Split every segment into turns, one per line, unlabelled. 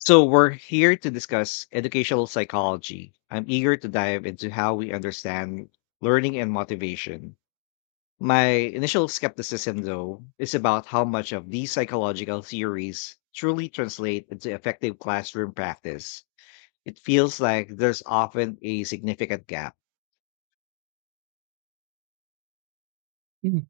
So, we're here to discuss educational psychology. I'm eager to dive into how we understand learning and motivation. My initial skepticism, though, is about how much of these psychological theories truly translate into effective classroom practice. It feels like there's often a significant gap.
Mm.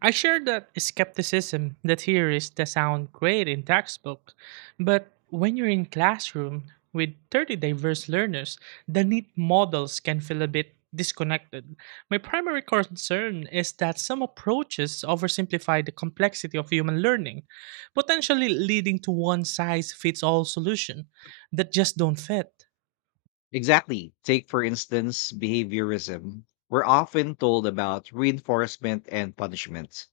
I share that skepticism. The theories that sound great in textbook, but when you're in classroom with 30 diverse learners, the neat models can feel a bit disconnected. My primary concern is that some approaches oversimplify the complexity of human learning, potentially leading to one size fits all solution that just don't fit.
Exactly. Take, for instance, behaviorism. We're often told about reinforcement and punishment,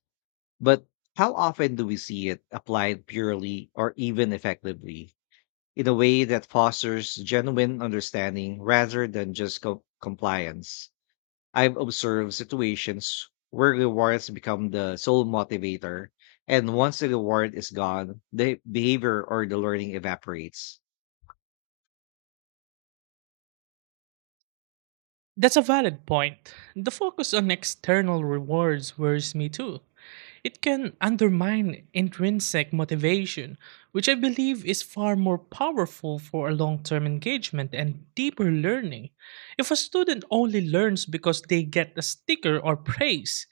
but how often do we see it applied purely or even effectively in a way that fosters genuine understanding rather than just compliance? I've observed situations where rewards become the sole motivator, and once the reward is gone, the behavior or the learning evaporates.
That's a valid point. The focus on external rewards worries me too. It can undermine intrinsic motivation, which I believe is far more powerful for a long term engagement and deeper learning. If a student only learns because they get a sticker or praise,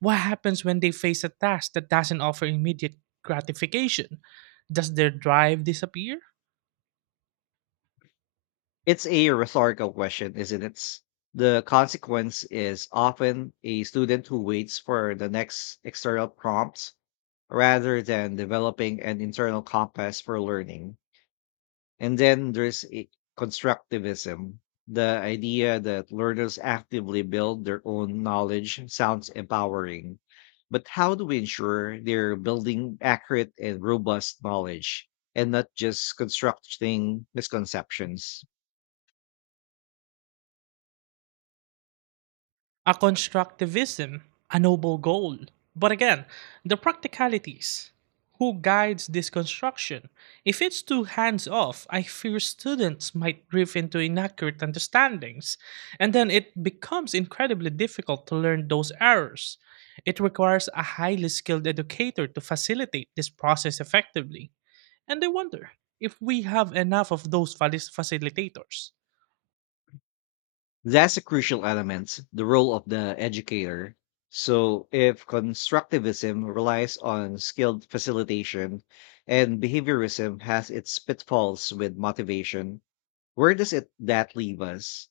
what happens when they face a task that doesn't offer immediate gratification? Does their drive disappear?
It's a rhetorical question, isn't it? The consequence is often a student who waits for the next external prompt rather than developing an internal compass for learning. And then there's constructivism. The idea that learners actively build their own knowledge sounds empowering. But how do we ensure they're building accurate and robust knowledge and not just constructing misconceptions?
A constructivism, a noble goal. But again, the practicalities. Who guides this construction? If it's too hands off, I fear students might drift into inaccurate understandings, and then it becomes incredibly difficult to learn those errors. It requires a highly skilled educator to facilitate this process effectively. And I wonder if we have enough of those facilitators.
That's a crucial element, the role of the educator. So, if constructivism relies on skilled facilitation and behaviorism has its pitfalls with motivation, where does it that leave us?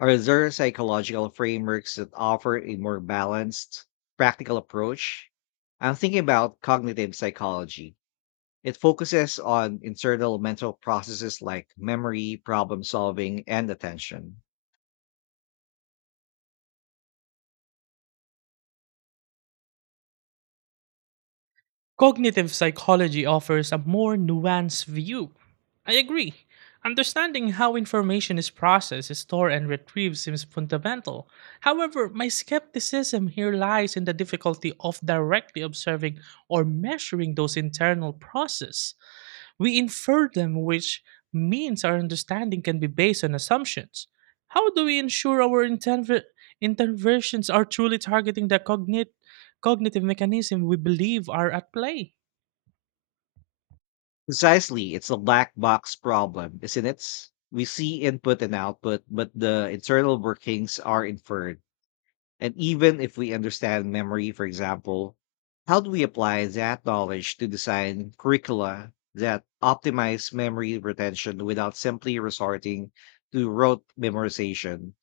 Are there psychological frameworks that offer a more balanced, practical approach? I'm thinking about cognitive psychology. It focuses on internal mental processes like memory, problem solving, and attention.
Cognitive psychology offers a more nuanced view. I agree. Understanding how information is processed, stored, and retrieved seems fundamental. However, my skepticism here lies in the difficulty of directly observing or measuring those internal processes. We infer them, which means our understanding can be based on assumptions. How do we ensure our interventions are truly targeting the cognitive mechanism we believe are at play?
Precisely, it's a black box problem, isn't it? We see input and output, but the internal workings are inferred. And even if we understand memory, for example, how do we apply that knowledge to design curricula that optimize memory retention without simply resorting to rote memorization,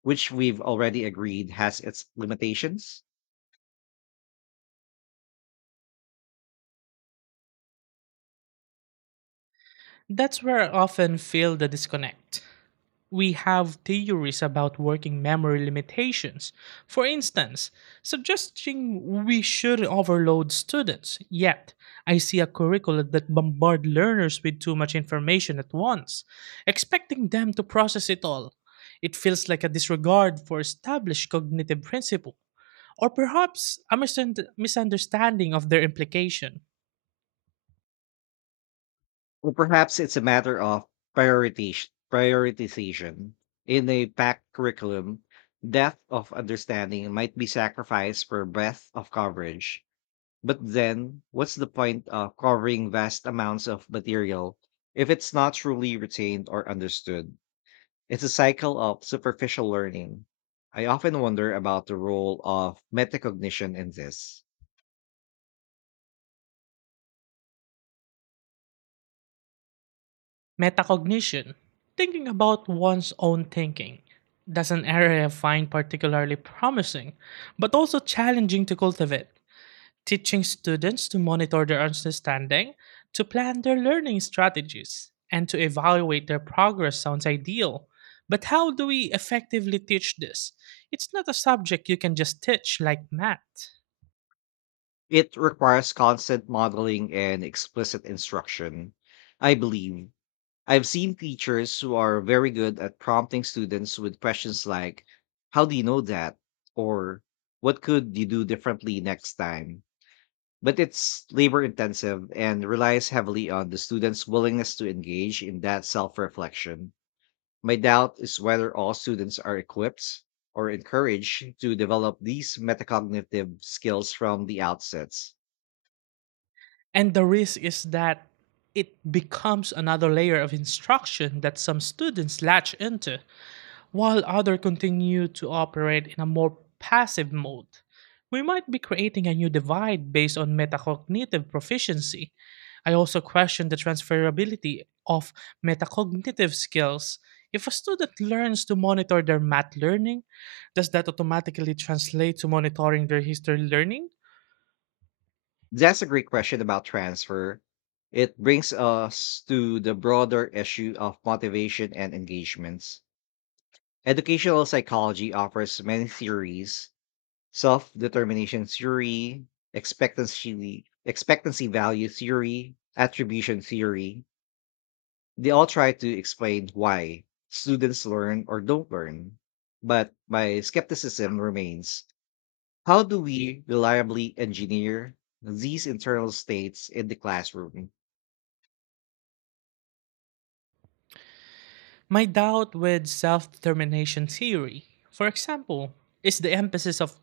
which we've already agreed has its limitations?
That's where I often feel the disconnect. We have theories about working memory limitations. For instance, suggesting we should overload students. Yet, I see a curriculum that bombard learners with too much information at once, expecting them to process it all. It feels like a disregard for established cognitive principle, or perhaps a misunderstanding of their implication.
Or perhaps it's a matter of prioritization. In a packed curriculum, depth of understanding might be sacrificed for breadth of coverage. But then, what's the point of covering vast amounts of material if it's not truly retained or understood? It's a cycle of superficial learning. I often wonder about the role of metacognition in this.
Metacognition, thinking about one's own thinking, that's an area I find particularly promising, but also challenging to cultivate. Teaching students to monitor their understanding, to plan their learning strategies, and to evaluate their progress sounds ideal. But how do we effectively teach this? It's not a subject you can just teach like math.
It requires constant modeling and explicit instruction, I believe. I've seen teachers who are very good at prompting students with questions like, "How do you know that?" or "What could you do differently next time?" But it's labor intensive and relies heavily on the student's willingness to engage in that self reflection. My doubt is whether all students are equipped or encouraged to develop these metacognitive skills from the outsets.
And the risk is that it becomes another layer of instruction that some students latch into while others continue to operate in a more passive mode. We might be creating a new divide based on metacognitive proficiency. I also question the transferability of metacognitive skills. If a student learns to monitor their math learning, does that automatically translate to monitoring their history learning?
That's a great question about transfer. It brings us to the broader issue of motivation and engagements. Educational psychology offers many theories: self determination theory, expectancy value theory, attribution theory. They all try to explain why students learn or don't learn. But my skepticism remains: how do we reliably engineer these internal states in the classroom?
My doubt with self determination theory, for example, is the emphasis of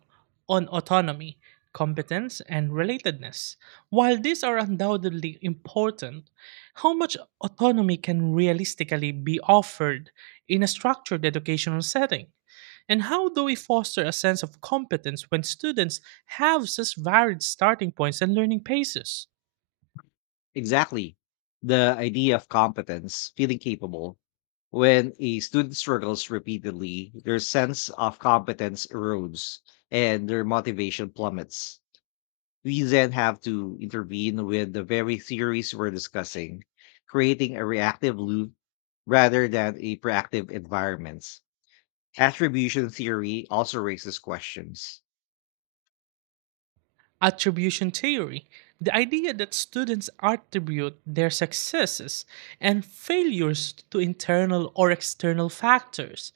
on autonomy, competence, and relatedness. While these are undoubtedly important, how much autonomy can realistically be offered in a structured educational setting? And how do we foster a sense of competence when students have such varied starting points and learning paces?
Exactly. The idea of competence, feeling capable. When a student struggles repeatedly, their sense of competence erodes and their motivation plummets. We then have to intervene with the very theories we're discussing, creating a reactive loop rather than a proactive environment. Attribution theory also raises questions.
Attribution theory, the idea that students attribute their successes and failures to internal or external factors,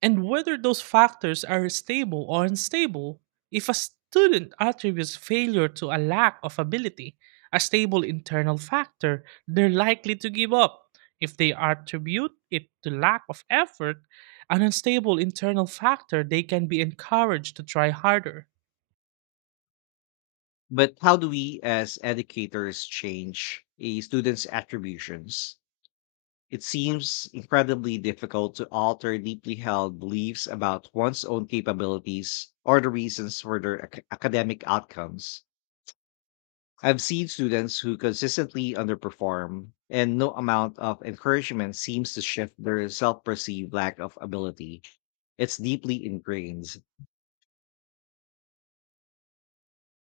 and whether those factors are stable or unstable. If a student attributes failure to a lack of ability, a stable internal factor, they're likely to give up. If they attribute it to lack of effort, an unstable internal factor, they can be encouraged to try harder.
But how do we as educators change a student's attributions? It seems incredibly difficult to alter deeply held beliefs about one's own capabilities or the reasons for their academic outcomes. I've seen students who consistently underperform, and no amount of encouragement seems to shift their self perceived lack of ability. It's deeply ingrained.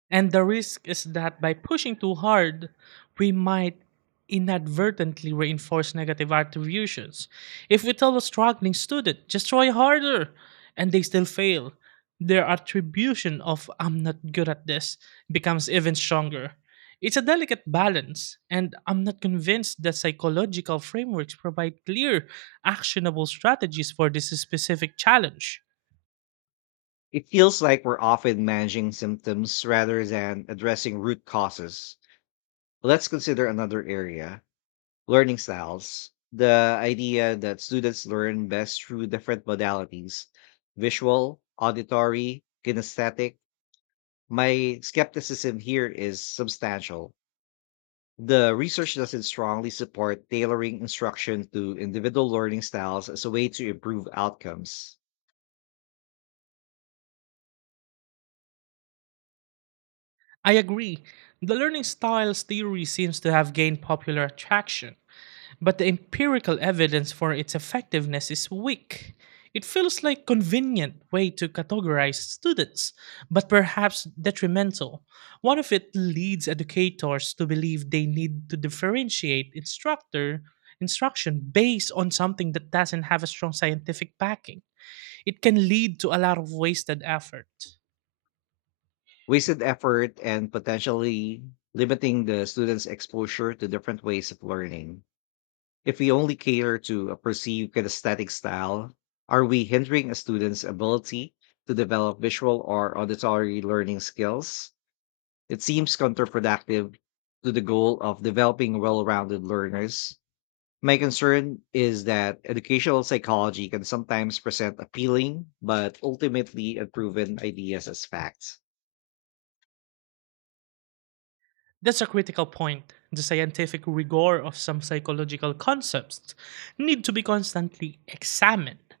And the risk is that by pushing too hard, we might inadvertently reinforce negative attributions. If we tell a struggling student, just try harder, and they still fail, their attribution of I'm not good at this becomes even stronger. It's a delicate balance, and I'm not convinced that psychological frameworks provide clear, actionable strategies for this specific challenge.
It feels like we're often managing symptoms rather than addressing root causes. Let's consider another area: learning styles. The idea that students learn best through different modalities: visual, auditory, kinesthetic. My skepticism here is substantial. The research doesn't strongly support tailoring instruction to individual learning styles as a way to improve outcomes.
I agree. The learning styles theory seems to have gained popular attraction, but the empirical evidence for its effectiveness is weak. It feels like convenient way to categorize students, but perhaps detrimental. One of it leads educators to believe they need to differentiate instructor instruction based on something that doesn't have a strong scientific backing, it can lead to a lot of wasted effort.
Wasted effort and potentially limiting the students' exposure to different ways of learning. If we only cater to a perceived kinesthetic style, are we hindering a student's ability to develop visual or auditory learning skills? It seems counterproductive to the goal of developing well rounded learners. My concern is that educational psychology can sometimes present appealing but ultimately unproven ideas as facts.
That's a critical point. The scientific rigor of some psychological concepts need to be constantly examined,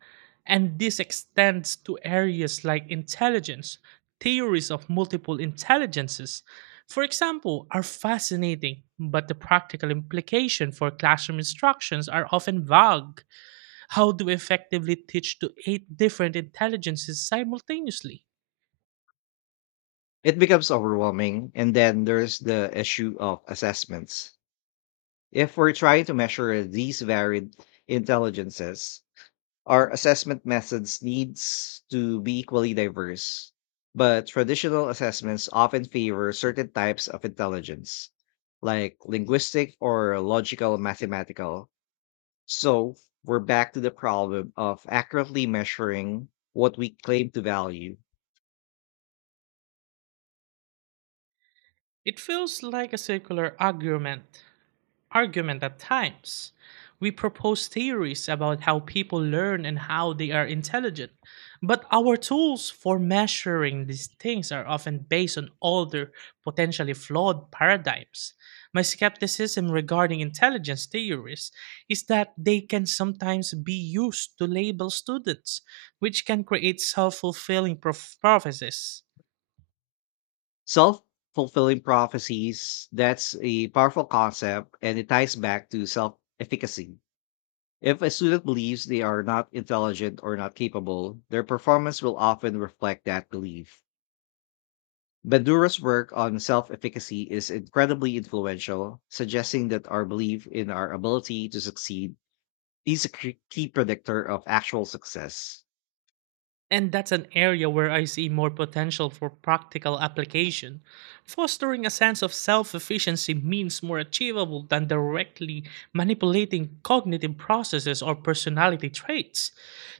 and this extends to areas like intelligence. Theories of multiple intelligences, for example, are fascinating, but the practical implication for classroom instructions are often vague. How do we effectively teach to eight different intelligences simultaneously?
It becomes overwhelming, and then there's the issue of assessments. If we're trying to measure these varied intelligences, our assessment methods needs to be equally diverse. But traditional assessments often favor certain types of intelligence, like linguistic or logical mathematical. So we're back to the problem of accurately measuring what we claim to value.
It feels like a circular argument argument at times. We propose theories about how people learn and how they are intelligent, but our tools for measuring these things are often based on older, potentially flawed paradigms. My skepticism regarding intelligence theories is that they can sometimes be used to label students, which can create self fulfilling prophecies.
Self fulfilling prophecies, that's a powerful concept and it ties back to self efficacy. If a student believes they are not intelligent or not capable, their performance will often reflect that belief. Bandura's work on self efficacy is incredibly influential, suggesting that our belief in our ability to succeed is a key predictor of actual success.
And that's an area where I see more potential for practical application. Fostering a sense of self efficiency means more achievable than directly manipulating cognitive processes or personality traits.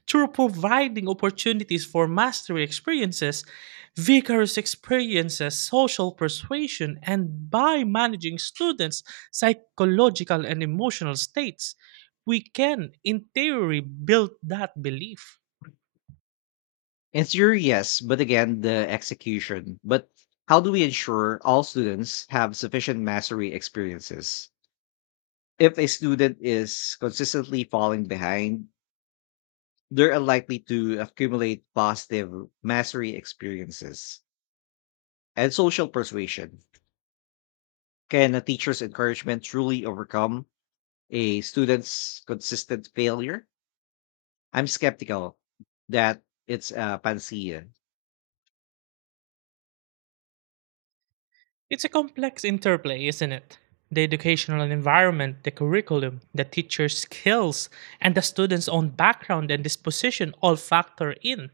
Through providing opportunities for mastery experiences, vigorous experiences, social persuasion, and by managing students' psychological and emotional states, we can, in theory, build that belief.
In theory, yes, but again, the execution. But how do we ensure all students have sufficient mastery experiences? If a student is consistently falling behind, they're unlikely to accumulate positive mastery experiences and social persuasion. Can a teacher's encouragement truly overcome a student's consistent failure? I'm skeptical that it's a panacea.
It's a complex interplay, isn't it? The educational environment, the curriculum, the teacher's skills, and the student's own background and disposition all factor in.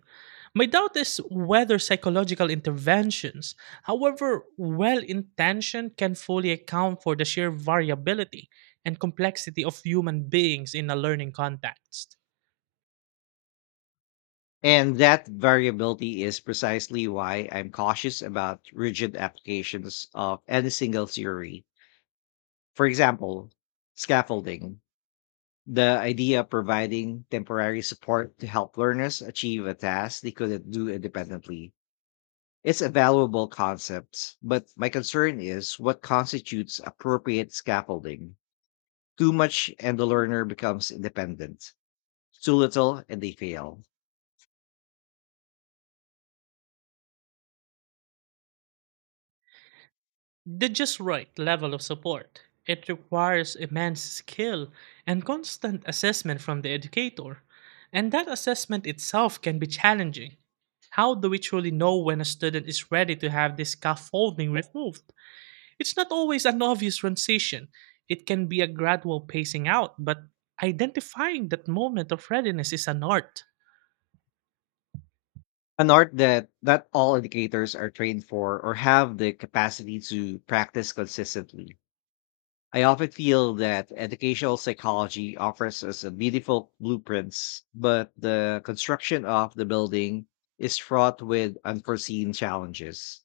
My doubt is whether psychological interventions, however well intentioned, can fully account for the sheer variability and complexity of human beings in a learning context.
And that variability is precisely why I'm cautious about rigid applications of any single theory. For example, scaffolding. The idea of providing temporary support to help learners achieve a task they couldn't do independently. It's a valuable concept, but my concern is what constitutes appropriate scaffolding. Too much and the learner becomes independent. Too little and they fail.
The just right level of support. It requires immense skill and constant assessment from the educator, and that assessment itself can be challenging. How do we truly know when a student is ready to have this scaffolding removed? It's not always an obvious transition. It can be a gradual pacing out, but identifying that moment of readiness is an art.
An art that not all educators are trained for or have the capacity to practice consistently. I often feel that educational psychology offers us a beautiful blueprints, but the construction of the building is fraught with unforeseen challenges.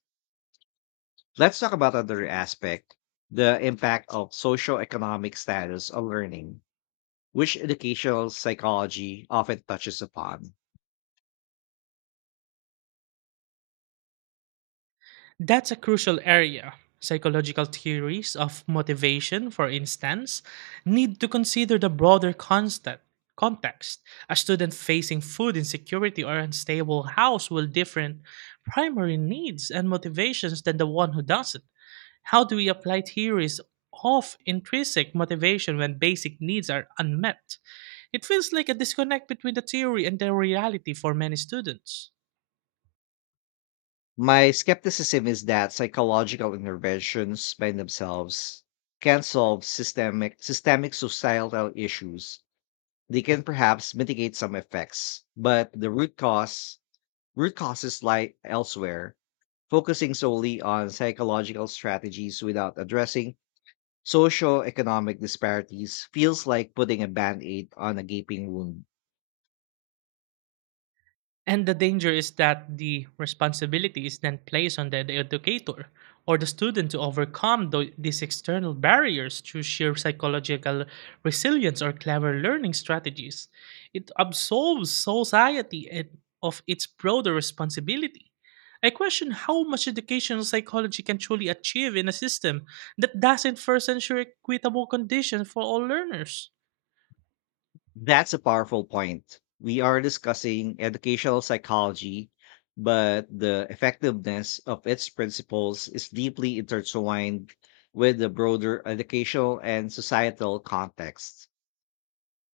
Let's talk about another aspect, the impact of socioeconomic status on learning, which educational psychology often touches upon.
That's a crucial area. Psychological theories of motivation, for instance, need to consider the broader constant context. A student facing food insecurity or unstable house will different primary needs and motivations than the one who doesn't. How do we apply theories of intrinsic motivation when basic needs are unmet? It feels like a disconnect between the theory and the reality for many students.
My skepticism is that psychological interventions by themselves can solve systemic societal issues. They can perhaps mitigate some effects, but the root causes lie elsewhere. Focusing solely on psychological strategies without addressing socio-economic disparities feels like putting a band-aid on a gaping wound.
And the danger is that the responsibility is then placed on the educator or the student to overcome these external barriers through sheer psychological resilience or clever learning strategies. It absolves society and of its broader responsibility. I question how much educational psychology can truly achieve in a system that doesn't first ensure equitable conditions for all learners.
That's a powerful point. We are discussing educational psychology, but the effectiveness of its principles is deeply intertwined with the broader educational and societal context.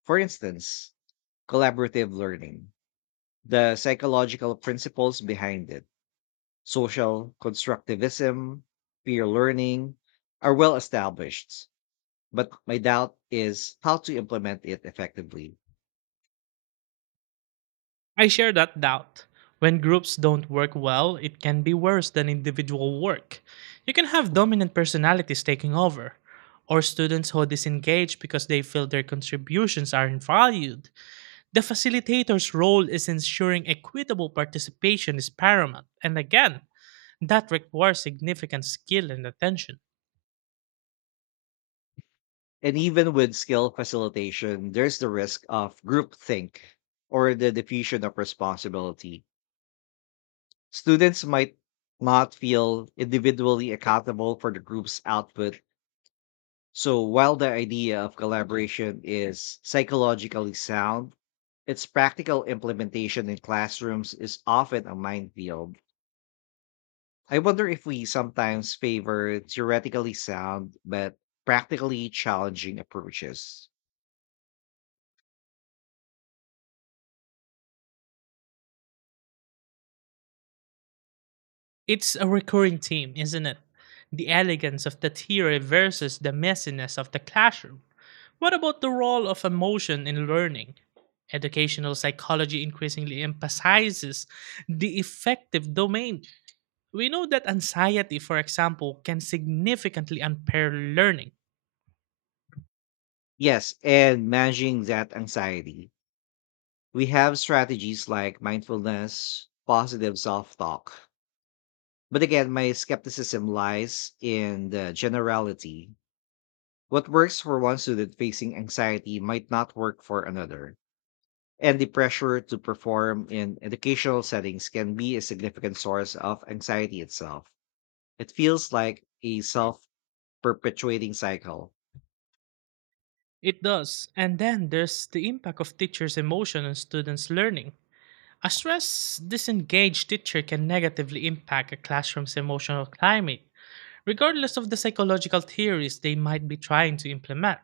For instance, collaborative learning, the psychological principles behind it, social constructivism, peer learning, are well established, but my doubt is how to implement it effectively.
I share that doubt. When groups don't work well, it can be worse than individual work. You can have dominant personalities taking over, or students who disengage because they feel their contributions aren't valued. The facilitator's role is ensuring equitable participation is paramount. And again, that requires significant skill and attention.
And even with skill facilitation, there's the risk of groupthink or the diffusion of responsibility. Students might not feel individually accountable for the group's output. So while the idea of collaboration is psychologically sound, its practical implementation in classrooms is often a minefield. I wonder if we sometimes favor theoretically sound but practically challenging approaches.
It's a recurring theme, isn't it? The elegance of the theory versus the messiness of the classroom. What about the role of emotion in learning? Educational psychology increasingly emphasizes the effective domain. We know that anxiety, for example, can significantly impair learning.
Yes, and managing that anxiety. We have strategies like mindfulness, positive self talk. But again, my skepticism lies in the generality. What works for one student facing anxiety might not work for another, and the pressure to perform in educational settings can be a significant source of anxiety itself. It feels like a self perpetuating cycle.
It does. And then there's the impact of teachers' emotion on students' learning. A stress disengaged teacher can negatively impact a classroom's emotional climate, regardless of the psychological theories they might be trying to implement.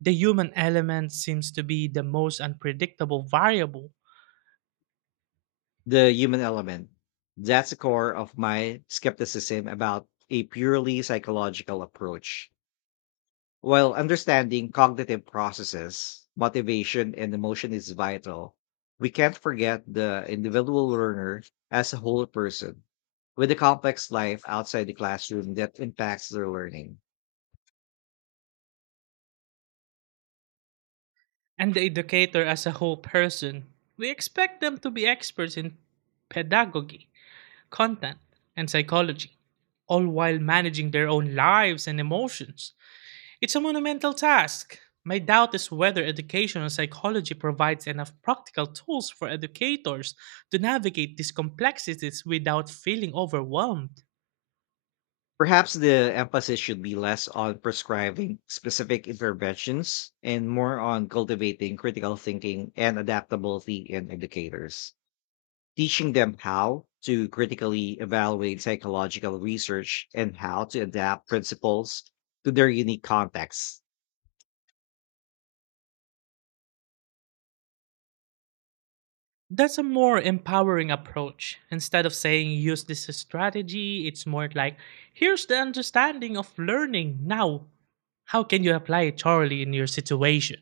The human element seems to be the most unpredictable variable.
The human element. That's the core of my skepticism about a purely psychological approach. While understanding cognitive processes, motivation, and emotion is vital, we can't forget the individual learner as a whole person with a complex life outside the classroom that impacts their learning.
And the educator as a whole person, we expect them to be experts in pedagogy, content, and psychology, all while managing their own lives and emotions. It's a monumental task. My doubt is whether educational psychology provides enough practical tools for educators to navigate these complexities without feeling overwhelmed.
Perhaps the emphasis should be less on prescribing specific interventions and more on cultivating critical thinking and adaptability in educators, teaching them how to critically evaluate psychological research and how to adapt principles to their unique contexts.
That's a more empowering approach. Instead of saying use this as strategy, it's more like here's the understanding of learning now. How can you apply it thoroughly in your situation?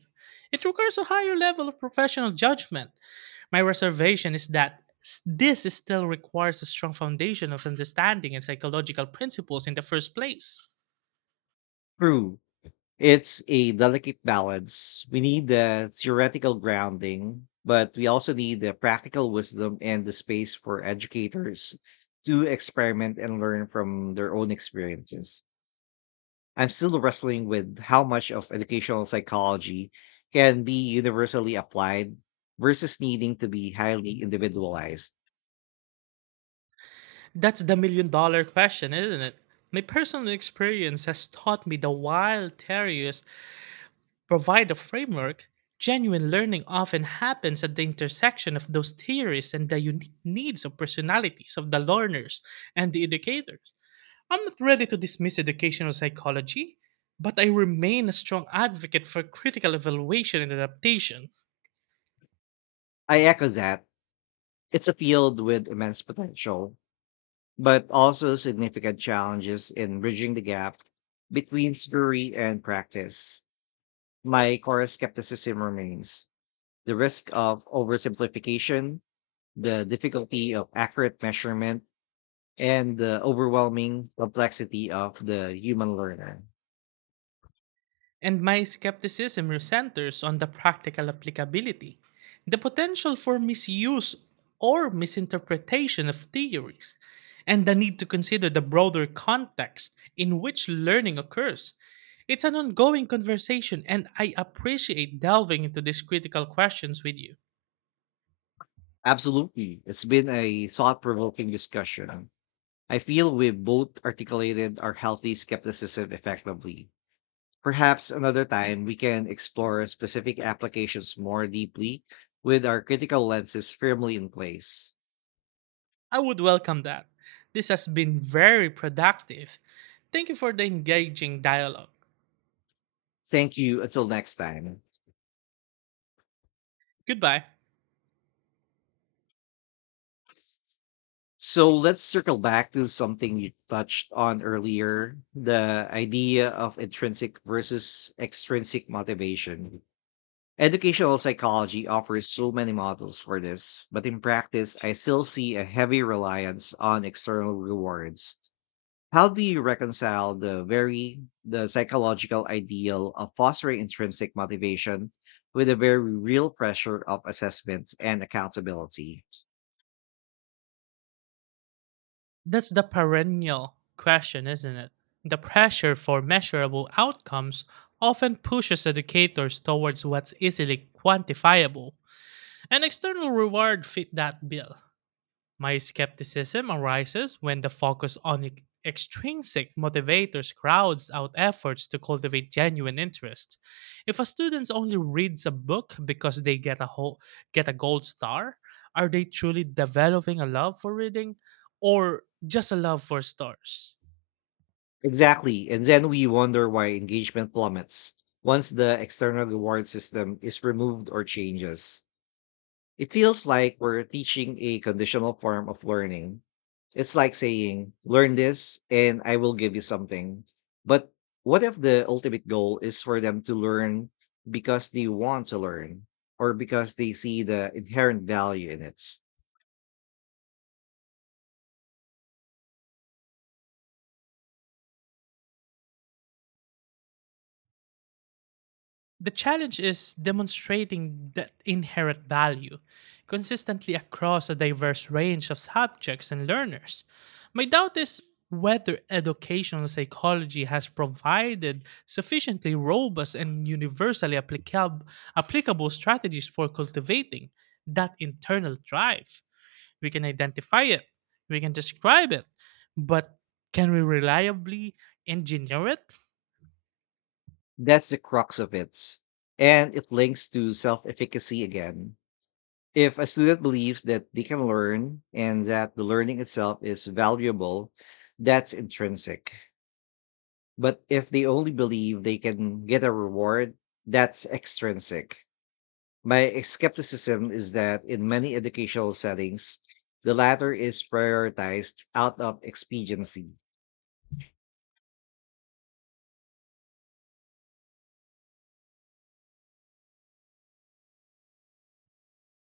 It requires a higher level of professional judgment. My reservation is that this is still requires a strong foundation of understanding and psychological principles in the first place.
True, it's a delicate balance. We need the theoretical grounding, but we also need the practical wisdom and the space for educators to experiment and learn from their own experiences. I'm still wrestling with how much of educational psychology can be universally applied versus needing to be highly individualized.
That's the million dollar question, isn't it? My personal experience has taught me the while theories provide a framework, genuine learning often happens at the intersection of those theories and the unique needs of personalities of the learners and the educators. I'm not ready to dismiss educational psychology, but I remain a strong advocate for critical evaluation and adaptation.
I echo that. It's a field with immense potential, but also significant challenges in bridging the gap between theory and practice. My core skepticism remains the risk of oversimplification, the difficulty of accurate measurement, and the overwhelming complexity of the human learner.
And my skepticism centers on the practical applicability, the potential for misuse or misinterpretation of theories, and the need to consider the broader context in which learning occurs. It's an ongoing conversation, and I appreciate delving into these critical questions with you.
Absolutely. It's been a thought provoking discussion. I feel we've both articulated our healthy skepticism effectively. Perhaps another time we can explore specific applications more deeply with our critical lenses firmly in place.
I would welcome that. This has been very productive. Thank you for the engaging dialogue.
Thank you. Until next time.
Goodbye.
So let's circle back to something you touched on earlier: the idea of intrinsic versus extrinsic motivation. Educational psychology offers so many models for this, but in practice, I still see a heavy reliance on external rewards. How do you reconcile the psychological ideal of fostering intrinsic motivation with the very real pressure of assessment and accountability?
That's the perennial question, isn't it? The pressure for measurable outcomes often pushes educators towards what's easily quantifiable, and external reward fit that bill. My skepticism arises when the focus on extrinsic motivators crowds out efforts to cultivate genuine interest. If a student only reads a book because they get a gold star, are they truly developing a love for reading or just a love for stars?
Exactly, and then we wonder why engagement plummets once the external reward system is removed or changes. It feels like we're teaching a conditional form of learning. It's like saying, "Learn this and I will give you something." But what if the ultimate goal is for them to learn because they want to learn or because they see the inherent value in it?
The challenge is demonstrating that inherent value consistently across a diverse range of subjects and learners. My doubt is whether educational psychology has provided sufficiently robust and universally applicable strategies for cultivating that internal drive. We can identify it, we can describe it, but can we reliably engineer it?
That's the crux of it. And it links to self efficacy again. If a student believes that they can learn and that the learning itself is valuable, that's intrinsic. But if they only believe they can get a reward, that's extrinsic. My skepticism is that in many educational settings, the latter is prioritized out of expediency.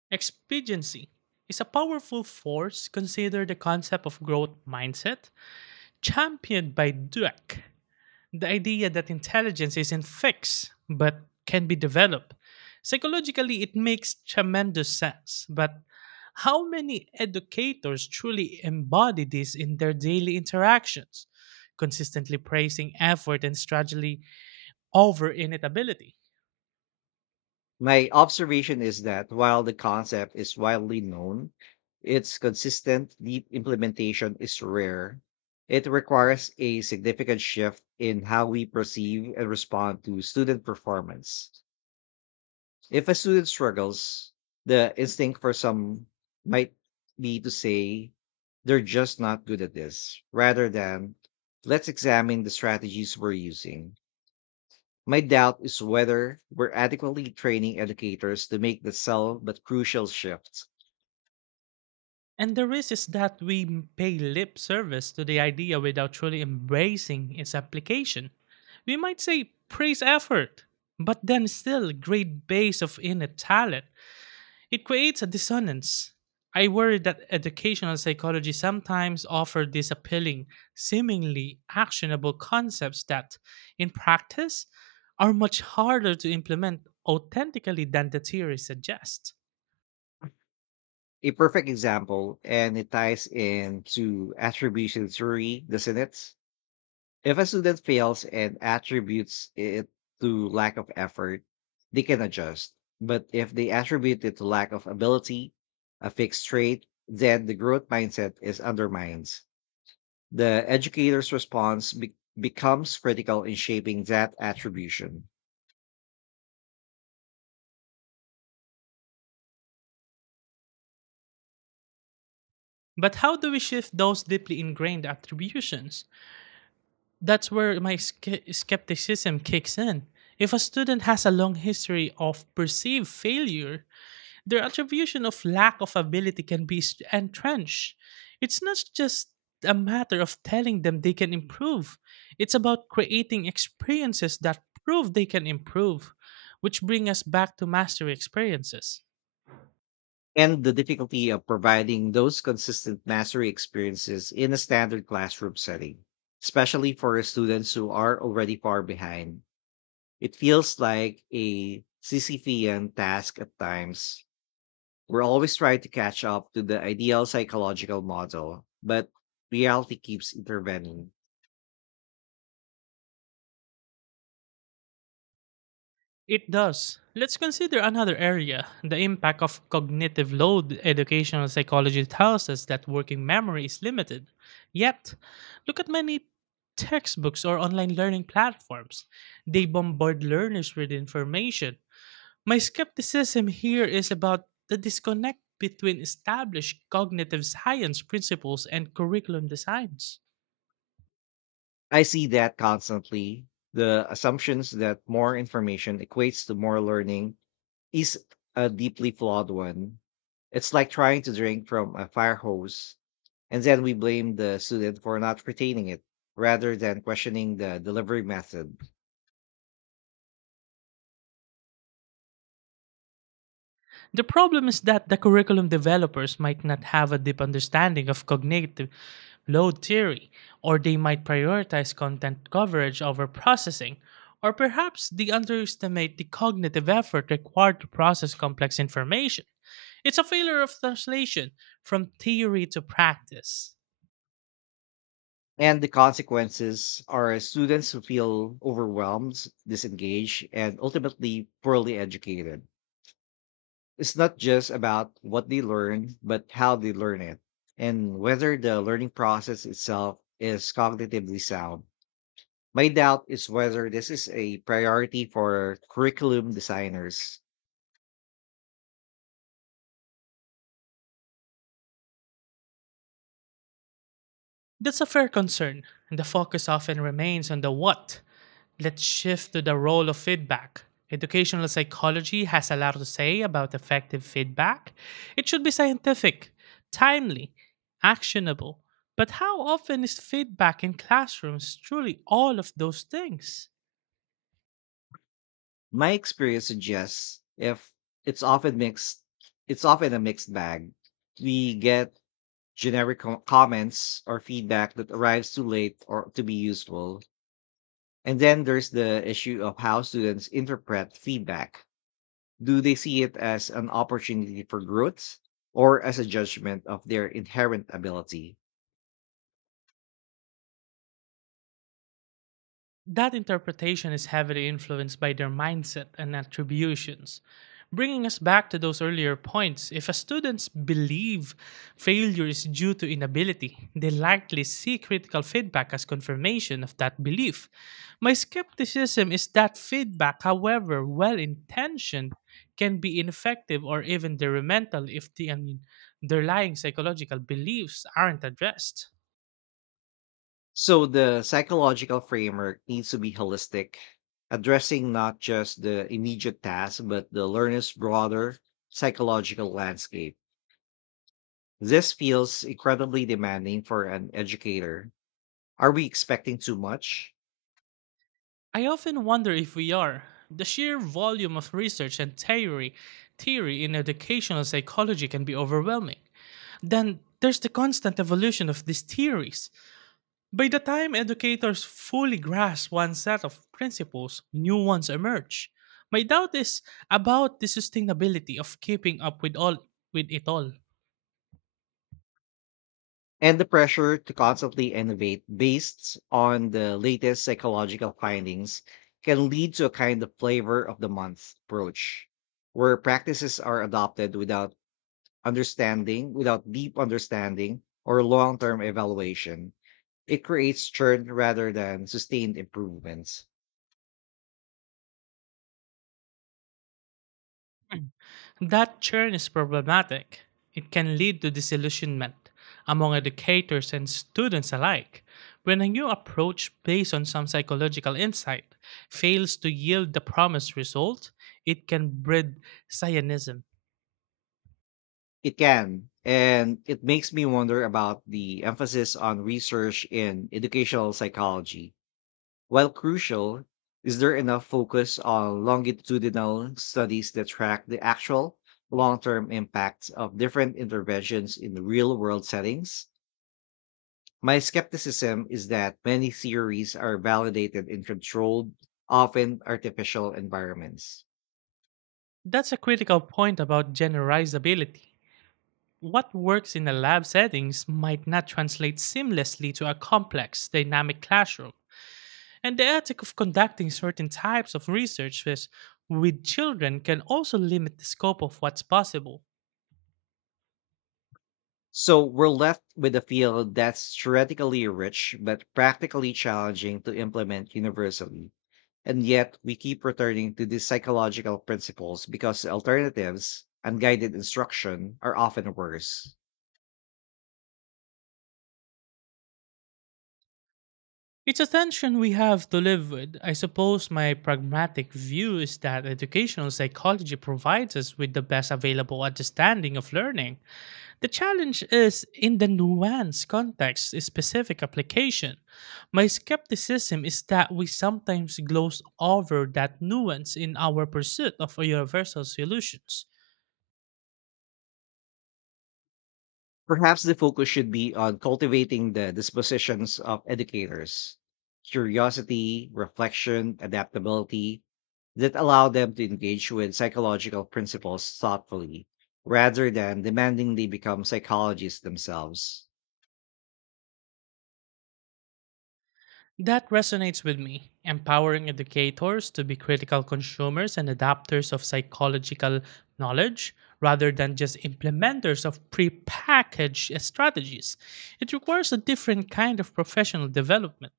Expediency is a powerful force. Consider the concept of growth mindset championed by Dweck. The idea that intelligence isn't fixed but can be developed. Psychologically, it makes tremendous sense, but how many educators truly embody this in their daily interactions, consistently praising effort and strategy over inevitability?
My observation is that while the concept is widely known, its consistent, deep implementation is rare. It requires a significant shift in how we perceive and respond to student performance. If a student struggles, the instinct for some might be to say, they're just not good at this, rather than, let's examine the strategies we're using. My doubt is whether we're adequately training educators to make the subtle but crucial shift.
And the risk is that we pay lip service to the idea without truly embracing its application. We might say praise effort, but then still grade base of innate talent. It creates a dissonance. I worry that educational psychology sometimes offers these appealing, seemingly actionable concepts that, in practice, are much harder to implement authentically than the theory suggests.
A perfect example, and it ties into attribution theory, doesn't it? If a student fails and attributes it to lack of effort, they can adjust. But if they attribute it to lack of ability, a fixed trait, then the growth mindset is undermined. The educator's response becomes critical in shaping that attribution.
But how do we shift those deeply ingrained attributions? That's where my skepticism kicks in. If a student has a long history of perceived failure, their attribution of lack of ability can be entrenched. It's not just a matter of telling them they can improve, it's about creating experiences that prove they can improve, which bring us back to mastery experiences.
And the difficulty of providing those consistent mastery experiences in a standard classroom setting, especially for students who are already far behind. It feels like a Sisyphean task at times. We're always trying to catch up to the ideal psychological model, but reality keeps intervening.
It does. Let's consider another area: the impact of cognitive load. Educational psychology tells us that working memory is limited. Yet, look at many textbooks or online learning platforms. They bombard learners with information. My skepticism here is about the disconnect between established cognitive science principles and curriculum designs.
I see that constantly. The assumptions that more information equates to more learning is a deeply flawed one. It's like trying to drink from a fire hose, and then we blame the student for not retaining it rather than questioning the delivery method.
The problem is that the curriculum developers might not have a deep understanding of cognitive load theory, or they might prioritize content coverage over processing, or perhaps they underestimate the cognitive effort required to process complex information. It's a failure of translation from theory to practice.
And the consequences are students who feel overwhelmed, disengaged, and ultimately poorly educated. It's not just about what they learn, but how they learn it, and whether the learning process itself is cognitively sound. My doubt is whether this is a priority for curriculum designers.
That's a fair concern, and the focus often remains on the what. Let's shift to the role of feedback. Educational psychology has a lot to say about effective feedback. It should be scientific, timely, actionable. But how often is feedback in classrooms truly all of those things?
My experience suggests if it's often mixed, it's often a mixed bag. We get generic comments or feedback that arrives too late or to be useful. And then there's the issue of how students interpret feedback. Do they see it as an opportunity for growth or as a judgment of their inherent ability?
That interpretation is heavily influenced by their mindset and attributions. Bringing us back to those earlier points, if a students believe failure is due to inability, they likely see critical feedback as confirmation of that belief. My skepticism is that feedback, however well intentioned, can be ineffective or even detrimental if the underlying psychological beliefs aren't addressed.
So the psychological framework needs to be holistic, addressing not just the immediate task, but the learner's broader psychological landscape. This feels incredibly demanding for an educator. Are we expecting too much?
I often wonder if we are. The sheer volume of research and theory in educational psychology can be overwhelming. Then there's the constant evolution of these theories. By the time educators fully grasp one set of principles, new ones emerge. My doubt is about the sustainability of keeping up with all with it all.
And the pressure to constantly innovate based on the latest psychological findings can lead to a kind of flavor of the month approach where practices are adopted without deep understanding or long-term evaluation. It creates churn rather than sustained improvements.
That churn is problematic. It can lead to disillusionment among educators and students alike when a new approach based on some psychological insight fails to yield the promised result. It can breed psionism.
It can, and it makes me wonder about the emphasis on research in educational psychology. While crucial, is there enough focus on longitudinal studies that track the actual long term impacts of different interventions in real world settings? My skepticism is that many theories are validated in controlled, often artificial environments.
That's a critical point about generalizability. What works in a lab settings might not translate seamlessly to a complex dynamic classroom. And the ethic of conducting certain types of research with children can also limit the scope of what's possible.
So we're left with a field that's theoretically rich but practically challenging to implement universally. And yet, we keep returning to these psychological principles because alternatives, unguided instruction, are often worse.
It's a tension we have to live with. I suppose my pragmatic view is that educational psychology provides us with the best available understanding of learning. The challenge is in the nuanced context, specific application. My skepticism is that we sometimes gloss over that nuance in our pursuit of universal solutions.
Perhaps the focus should be on cultivating the dispositions of educators, curiosity, reflection, adaptability, that allow them to engage with psychological principles thoughtfully rather than demanding they become psychologists themselves.
That resonates with me. Empowering educators to be critical consumers and adapters of psychological knowledge rather than just implementers of prepackaged strategies. It requires a different kind of professional development.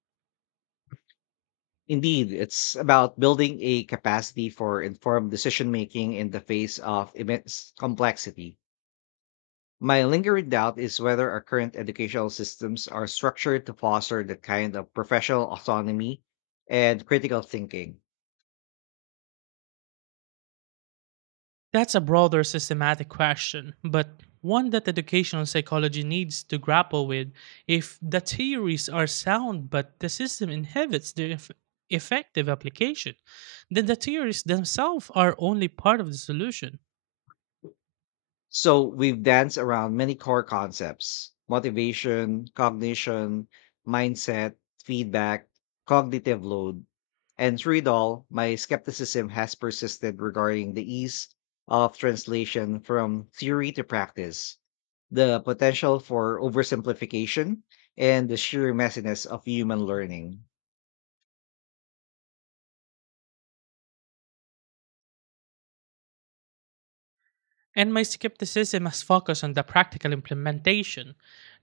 Indeed, it's about building a capacity for informed decision making in the face of immense complexity. My lingering doubt is whether our current educational systems are structured to foster that kind of professional autonomy and critical thinking.
That's a broader systematic question, but one that educational psychology needs to grapple with. If the theories are sound but the system inhibits their effective application, then the theories themselves are only part of the solution.
So we've danced around many core concepts, motivation, cognition, mindset, feedback, cognitive load. And through it all, my skepticism has persisted regarding the ease of translation from theory to practice, the potential for oversimplification, and the sheer messiness of human learning.
And my skepticism has focused on the practical implementation,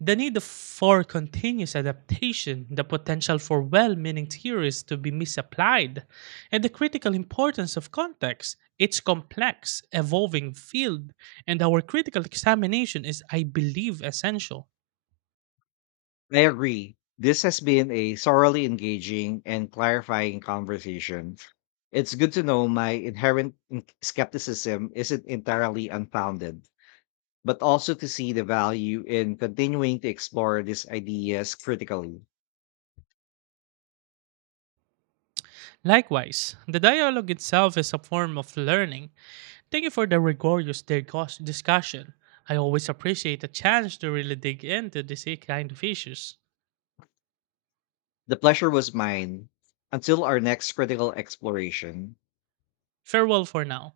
the need for continuous adaptation, the potential for well meaning theories to be misapplied, and the critical importance of context. Its complex, evolving field, and our critical examination is, I believe, essential.
I agree. This has been a thoroughly engaging and clarifying conversation. It's good to know my inherent skepticism isn't entirely unfounded, but also to see the value in continuing to explore these ideas critically.
Likewise, the dialogue itself is a form of learning. Thank you for the rigorous discussion. I always appreciate a chance to really dig into these kind of issues.
The pleasure was mine until our next critical exploration.
Farewell for now.